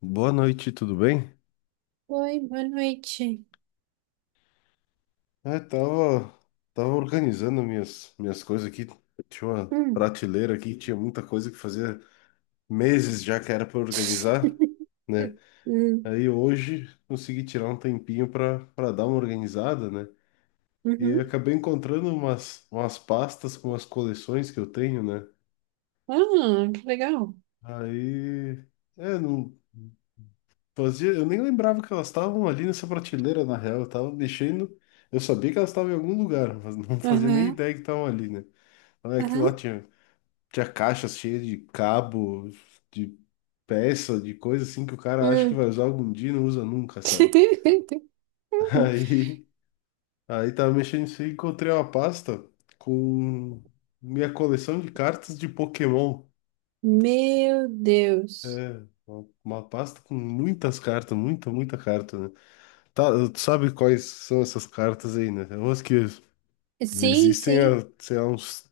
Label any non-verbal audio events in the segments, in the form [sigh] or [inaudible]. Boa noite, tudo bem? Oi, boa noite. É, tava organizando minhas coisas aqui. Tinha uma Hum. prateleira aqui, tinha muita coisa que fazia meses já que era para organizar, [laughs] né? Hum. Aí hoje consegui tirar um tempinho para dar uma organizada, né? E Uhum. acabei encontrando umas pastas com as coleções que eu tenho, né? Ah, que legal. Aí, é, não, fazia, eu nem lembrava que elas estavam ali nessa prateleira, na real. Eu tava mexendo. Eu sabia que elas estavam em algum lugar, [laughs] mas não fazia nem Aham, ideia que estavam ali, né? Mas é que lá aham. tinha, tinha caixas cheias de cabo, de peça, de coisa assim que o cara acha que Hum. vai usar algum dia e não usa nunca, sabe? [laughs] [laughs] Aí, aí, tava mexendo isso e encontrei uma pasta com minha coleção de cartas de Pokémon. Meu Deus. É, uma pasta com muitas cartas, muita, muita carta, né? Tá, tu sabe quais são essas cartas aí, né? É umas que Sim, existem sim. há, sei lá, uns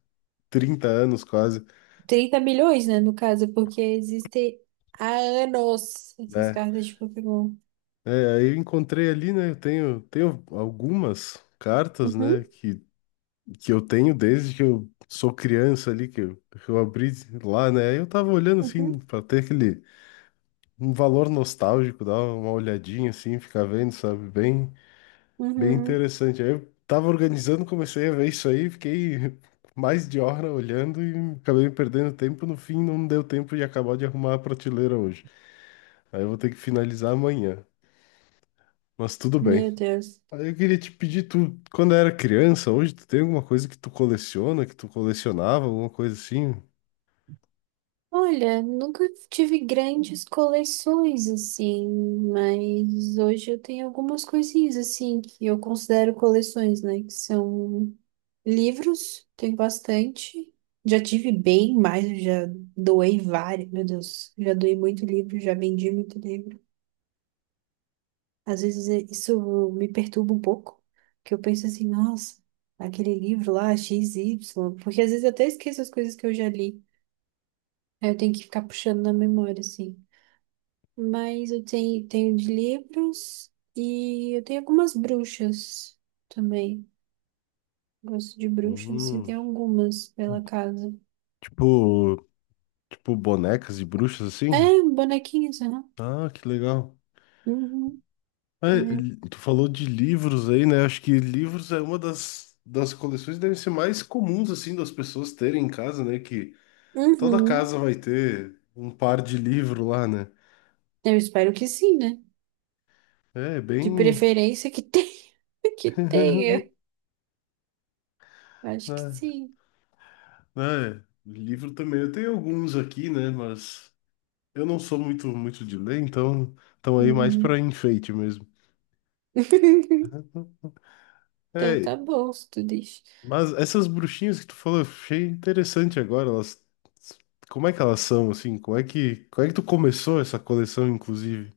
30 anos quase, 30 milhões, né, no caso, porque existem há anos essas né? cartas de Pokémon. É, aí eu encontrei ali, né? Eu tenho algumas cartas, Uhum, né? Que eu tenho desde que eu sou criança ali, que eu abri lá, né? Aí eu tava olhando uhum, assim, pra ter aquele um valor nostálgico, dar uma olhadinha assim, ficar vendo, sabe? Bem uhum. interessante. Aí eu tava organizando, comecei a ver isso aí, fiquei [laughs] mais de hora olhando e acabei perdendo tempo. No fim, não deu tempo de acabar de arrumar a prateleira hoje. Aí eu vou ter que finalizar amanhã. Mas tudo bem. Meu Deus. Aí eu queria te pedir, tu, quando era criança, hoje tu tem alguma coisa que tu coleciona, que tu colecionava, alguma coisa assim? Olha, nunca tive grandes coleções assim, mas hoje eu tenho algumas coisinhas assim que eu considero coleções, né? Que são livros, tenho bastante. Já tive bem mais, eu já doei vários, meu Deus, já doei muito livro, já vendi muito livro. Às vezes isso me perturba um pouco, que eu penso assim, nossa, aquele livro lá, X Y, porque às vezes eu até esqueço as coisas que eu já li. Aí eu tenho que ficar puxando na memória, assim. Mas eu tenho de livros e eu tenho algumas bruxas também. Gosto de bruxas, assim, Hum, tem algumas pela casa. tipo, tipo bonecas e bruxas assim? É, bonequinhas, né? Ah, que legal. Uhum, É, é. tu falou de livros aí, né? Acho que livros é uma das coleções que devem ser mais comuns, assim, das pessoas terem em casa, né? Que toda Uhum. casa vai ter um par de livro lá, né? Eu espero que sim, né? É, De bem... preferência que tenha. [laughs] Que [laughs] tenha. Acho que É, sim. é, livro também. Eu tenho alguns aqui, né? Mas eu não sou muito, muito de ler, então estão aí mais para Uhum. enfeite mesmo. [laughs] Então É, tá bom, se tu diz. mas essas bruxinhas que tu falou, eu achei interessante agora. Como é que elas são, assim? Como é que tu começou essa coleção, inclusive?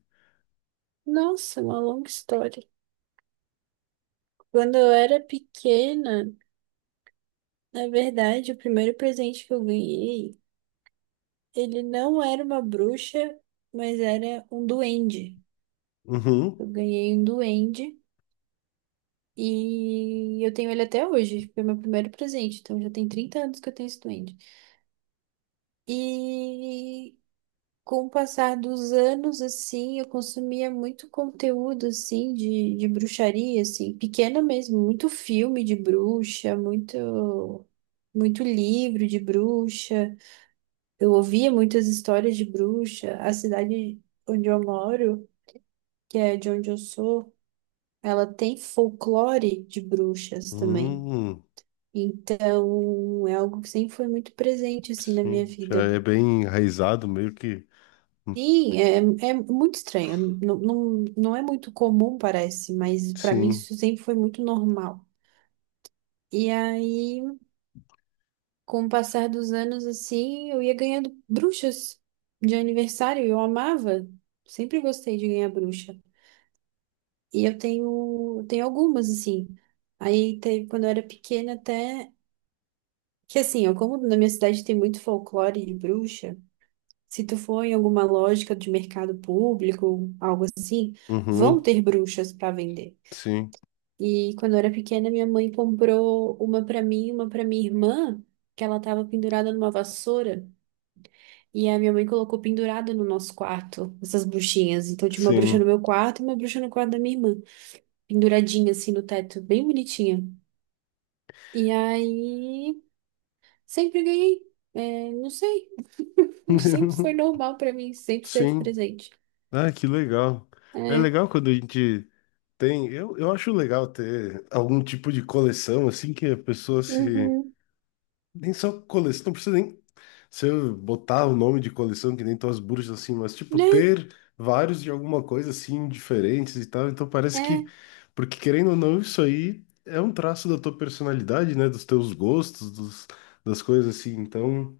Nossa, uma longa história. Quando eu era pequena, na verdade, o primeiro presente que eu ganhei, ele não era uma bruxa, mas era um duende. Uhum. Eu ganhei um duende e eu tenho ele até hoje. Foi meu primeiro presente, então já tem 30 anos que eu tenho esse duende. E com o passar dos anos, assim, eu consumia muito conteúdo, assim, de bruxaria, assim, pequena mesmo, muito filme de bruxa, muito. Muito livro de bruxa, eu ouvia muitas histórias de bruxa. A cidade onde eu moro, que é de onde eu sou, ela tem folclore de bruxas também. Hum, Então, é algo que sempre foi muito presente, assim, na minha sim. Já vida. é bem enraizado, meio que. Sim, é, é muito estranho. Não, não, não é muito comum, parece, mas para mim Sim. isso sempre foi muito normal. E aí, com o passar dos anos, assim, eu ia ganhando bruxas de aniversário. Eu amava. Sempre gostei de ganhar bruxa. E eu tenho algumas, assim. Aí, teve, quando eu era pequena, até. Que assim, ó, como na minha cidade tem muito folclore de bruxa, se tu for em alguma lógica de mercado público, algo assim, vão Uhum. ter bruxas para vender. Sim. E quando eu era pequena, minha mãe comprou uma para mim, e uma para minha irmã, que ela tava pendurada numa vassoura, e a minha mãe colocou pendurada no nosso quarto, essas bruxinhas. Então tinha uma bruxa no Sim. meu quarto e uma bruxa no quarto da minha irmã, penduradinha assim no teto, bem bonitinha. E aí, sempre ganhei. É, não sei. [laughs] Sempre foi [laughs] normal pra mim, sempre esteve Sim. presente. Ah, que legal. É É, legal quando a gente tem. Eu acho legal ter algum tipo de coleção, assim, que a pessoa se. uhum, Nem só coleção, não precisa nem se eu botar o nome de coleção, que nem tuas bruxas, assim, mas, tipo, né? ter vários de alguma coisa, assim, diferentes e tal, então parece que, É, porque querendo ou não, isso aí é um traço da tua personalidade, né, dos teus gostos, dos, das coisas, assim, então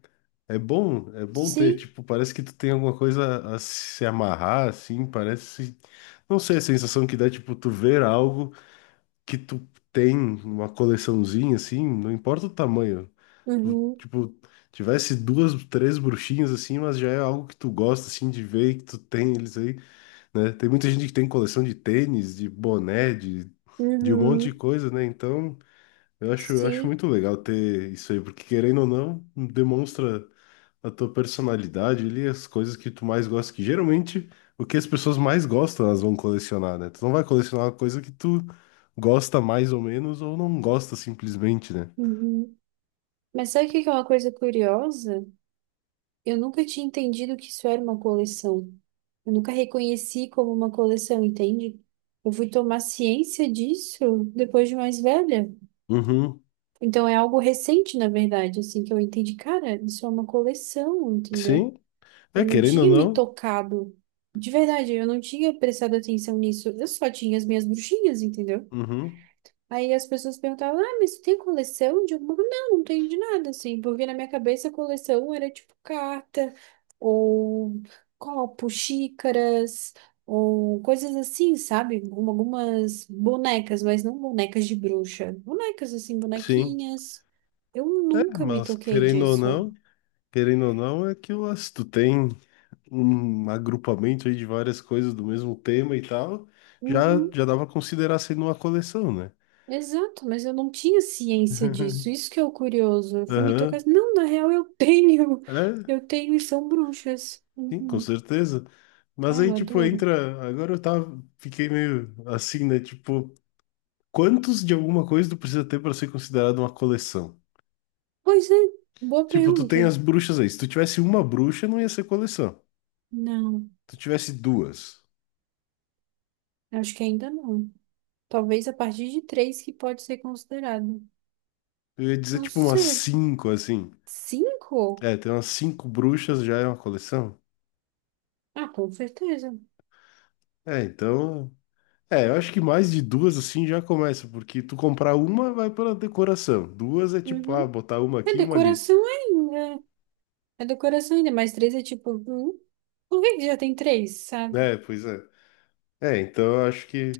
é bom ter, sim, tipo, parece que tu tem alguma coisa a se amarrar, assim, parece, não sei, a sensação que dá, tipo, tu ver algo que tu tem uma coleçãozinha assim, não importa o tamanho. Tu, uhum, tipo, tivesse duas, três bruxinhas assim, mas já é algo que tu gosta assim de ver, e que tu tem eles aí, né? Tem muita gente que tem coleção de tênis, de boné, de um monte de uhum, coisa, né? Então, eu acho sim, muito legal ter isso aí, porque querendo ou não, demonstra a tua personalidade ali, as coisas que tu mais gosta, que geralmente o que as pessoas mais gostam, elas vão colecionar, né? Tu não vai colecionar uma coisa que tu gosta mais ou menos, ou não gosta simplesmente, né? uhum. Mas sabe o que que é uma coisa curiosa? Eu nunca tinha entendido que isso era uma coleção. Eu nunca reconheci como uma coleção, entende? Eu fui tomar ciência disso depois de mais velha. Uhum. Então é algo recente, na verdade, assim, que eu entendi, cara, isso é uma coleção, entendeu? Sim. É, Eu não querendo ou tinha me não. tocado. De verdade, eu não tinha prestado atenção nisso. Eu só tinha as minhas bruxinhas, entendeu? Uhum. Aí as pessoas perguntavam: Ah, mas tu tem coleção de alguma coisa? Não, não tenho de nada, assim. Porque na minha cabeça coleção era tipo carta, ou copo, xícaras, ou coisas assim, sabe? Algumas bonecas, mas não bonecas de bruxa. Bonecas, assim, Sim. bonequinhas. Eu É, nunca me mas toquei disso. Querendo ou não, é que ó, se tu tem um agrupamento aí de várias coisas do mesmo tema e tal, já, Uhum. já dava pra considerar sendo uma coleção, né? Exato, mas eu não tinha ciência disso. [laughs] Isso que é o curioso. Eu fui me Aham. tocar. Não, na real eu [laughs] tenho. É, Eu tenho e são bruxas. sim, com Uhum. certeza. Mas Ai, aí, eu tipo, adoro. entra. Agora eu tava. Fiquei meio assim, né? Tipo, quantos de alguma coisa tu precisa ter pra ser considerado uma coleção? Pois é, boa Tipo, tu pergunta. tem as bruxas aí. Se tu tivesse uma bruxa, não ia ser coleção. Não, Tu tivesse duas, acho que ainda não. Talvez a partir de três que pode ser considerado. eu ia dizer, Não tipo, umas sei. cinco, assim. Cinco? É, tem umas cinco bruxas, já é uma coleção? Ah, com certeza. É, então. É, eu acho que mais de duas, assim, já começa, porque tu comprar uma vai pra decoração. Duas é tipo, ah, Uhum. botar uma É aqui e uma ali. decoração ainda. É decoração ainda, mas três é tipo. Hum? Por que que já tem três, sabe? É, pois é. É, então eu acho que.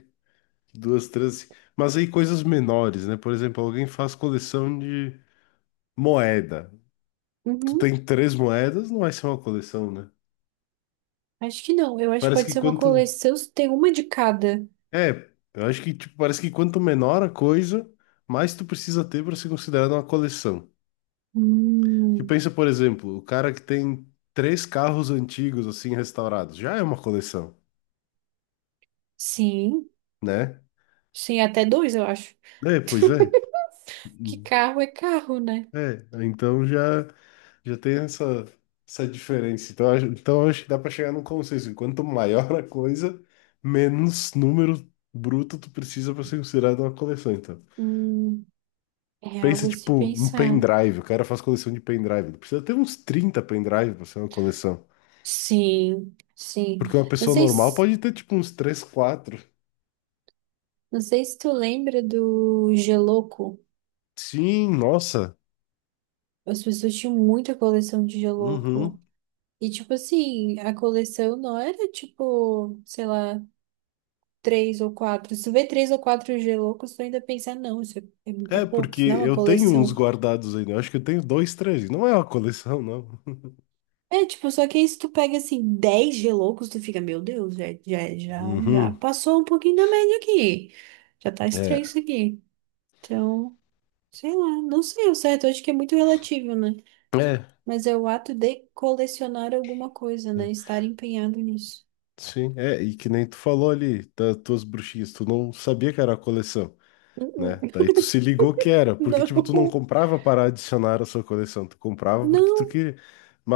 Duas tranças. Mas aí coisas menores, né? Por exemplo, alguém faz coleção de moeda. Tu Uhum. tem três moedas, não vai ser uma coleção, né? Acho que não. Eu acho que Parece pode que ser uma quanto. coleção. Tem uma de cada. É, eu acho que tipo, parece que quanto menor a coisa, mais tu precisa ter para ser considerada uma coleção. Que Hum, pensa, por exemplo, o cara que tem três carros antigos assim restaurados, já é uma coleção, sim. né? Sim, até dois, eu acho. É, pois é. [laughs] Que Uhum. carro é carro, né? É, então já. Já tem essa diferença. Então acho que dá para chegar num consenso. Quanto maior a coisa, menos número bruto tu precisa para ser considerado uma coleção. Então, Hum, É algo pensa a se tipo um pensar. pendrive. O cara faz coleção de pendrive. Ele precisa ter uns 30 pendrive para ser uma coleção. Sim, sim. Porque uma Não pessoa sei normal se, pode ter tipo uns três quatro. não sei se tu lembra do Geloco. Sim, nossa. As pessoas tinham muita coleção de Geloco. Uhum. E, tipo assim, a coleção não era, tipo, sei lá, três ou quatro. Se tu vê três ou quatro G-Loucos, tu ainda pensa, não, isso é, é, é É, pouco, porque isso não é uma eu tenho uns coleção. guardados ainda. Eu acho que eu tenho dois, três. Não é uma coleção, não. É, tipo, só que aí se tu pega, assim, 10 G-Loucos, tu fica, meu Deus, já Uhum. passou um pouquinho da média aqui. Já tá estranho É. isso aqui. Então, sei lá, não sei o certo, acho que é muito relativo, né? É. É. Mas é o ato de colecionar alguma coisa, né? Estar empenhado nisso. Sim, é, e que nem tu falou ali das tuas bruxinhas, tu não sabia que era a coleção, né? Uh-uh. Daí tu se ligou que era, [laughs] porque tipo, tu não Não, comprava para adicionar a sua coleção, tu comprava porque tu não. queria.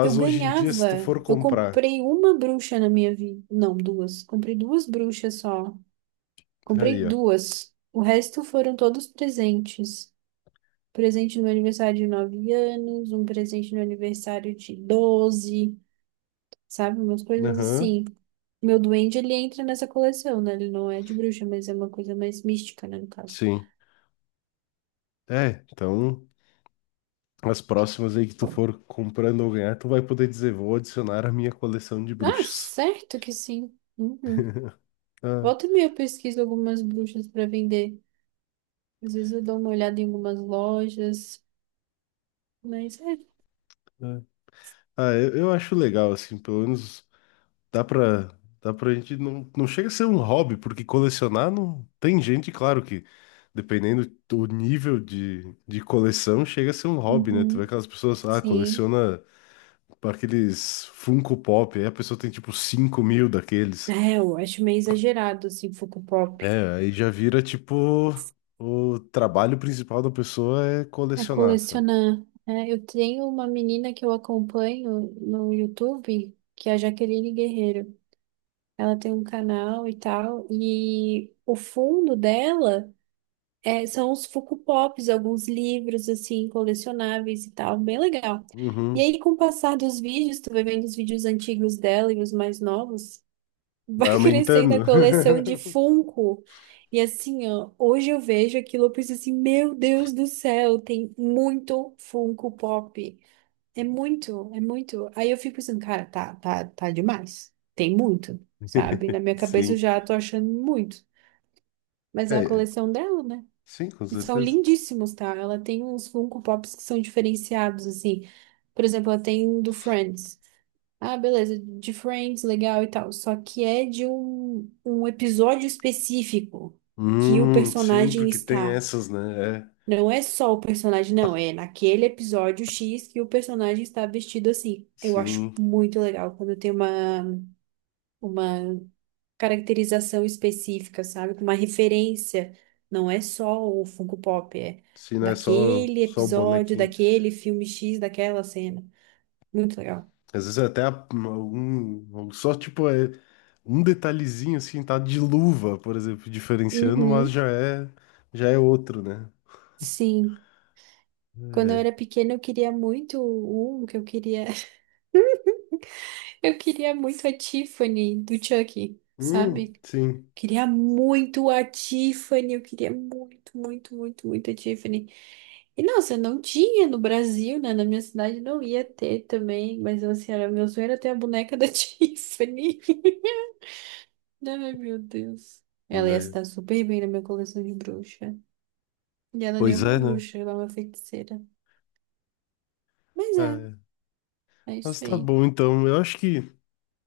Eu hoje em dia, se tu ganhava. for Eu comprar, comprei uma bruxa na minha vida. Não, duas. Comprei duas bruxas só. aí, Comprei ó. duas. O resto foram todos presentes. Presente no aniversário de 9 anos, um presente no aniversário de 12, sabe? Umas coisas Aham, assim. Meu duende, ele entra nessa coleção, né? Ele não é de bruxa, mas é uma coisa mais mística, né, no caso. sim. É, então as próximas aí que tu for comprando ou ganhar, tu vai poder dizer, vou adicionar a minha coleção de Ah, bruxas. certo que sim. Uhum. Ah, Volta e meia eu pesquiso algumas bruxas para vender. Às vezes eu dou uma olhada em algumas lojas. Mas é. ah. Ah, eu acho legal, assim, pelo menos. Dá pra, dá pra gente. Não, não chega a ser um hobby, porque colecionar não. Tem gente, claro que, dependendo do nível de coleção, chega a ser um hobby, né? Tu vê Uhum. aquelas pessoas, ah, Sim. coleciona aqueles Funko Pop, aí a pessoa tem tipo 5 mil daqueles. É, eu acho meio exagerado, assim, Funko Pop. É, aí já vira tipo. O trabalho principal da pessoa é É colecionar, sabe? colecionar. É, eu tenho uma menina que eu acompanho no YouTube, que é a Jaqueline Guerreiro. Ela tem um canal e tal, e o fundo dela é, são os Funko Pops, alguns livros, assim, colecionáveis e tal, bem legal. E Uhum. aí, com o passar dos vídeos, tu vai vendo os vídeos antigos dela e os mais novos, vai Vai [laughs] crescendo a aumentando. coleção de [laughs] Funko. E assim, ó, hoje eu vejo aquilo, eu penso assim, meu Deus do céu, tem muito Funko Pop. É muito, é muito. Aí eu fico pensando, cara, tá demais. Tem muito, sabe? Na minha cabeça eu Sim. já tô achando muito. Mas é a É, coleção dela, né? sim, com E são certeza. lindíssimos, tá? Ela tem uns Funko Pops que são diferenciados, assim. Por exemplo, ela tem um do Friends. Ah, beleza, de Friends, legal e tal. Só que é de um episódio específico que o Sim, personagem porque tem está. essas, né? É. Não é só o personagem, não, é naquele episódio X que o personagem está vestido assim. Eu acho Sim, muito legal quando tem uma caracterização específica, sabe? Com uma referência. Não é só o Funko Pop, é sim, não é só, daquele só o episódio, bonequinho. daquele filme X, daquela cena. Muito legal. Às vezes é até a- algum, só tipo é um detalhezinho assim, tá de luva, por exemplo, diferenciando, mas Uhum, já é outro, né? sim. Quando eu É. era pequena, eu queria muito um que eu queria. [laughs] Eu queria muito a Tiffany do Chucky, sabe? sim. Queria muito a Tiffany, eu queria muito, muito, muito, muito a Tiffany. E nossa, não tinha no Brasil, né? Na minha cidade não ia ter também, mas assim, era meu sonho era ter a boneca da [laughs] Tiffany. Ai, meu Deus. Ela ia É. estar super bem na minha coleção de bruxa. E ela nem é Pois uma é, né? bruxa, ela é uma feiticeira. Mas é, É. é isso Mas tá aí. bom, então. Eu acho que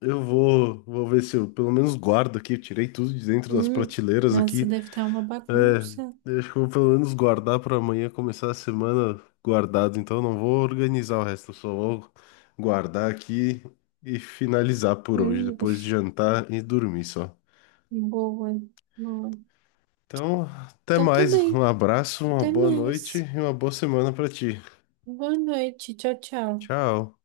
eu vou ver se eu pelo menos guardo aqui. Eu tirei tudo de dentro das Hum, prateleiras nossa, aqui. deve estar uma É, bagunça. eu acho que eu vou pelo menos guardar pra amanhã começar a semana guardado. Então eu não vou organizar o resto, eu só vou guardar aqui e finalizar por hoje, Hum, depois de jantar e dormir só. [laughs] boa, boa. Então, até Então tá mais. bem. Um abraço, uma Até boa noite mais. e uma boa semana pra ti. Boa noite. Tchau, tchau. Tchau.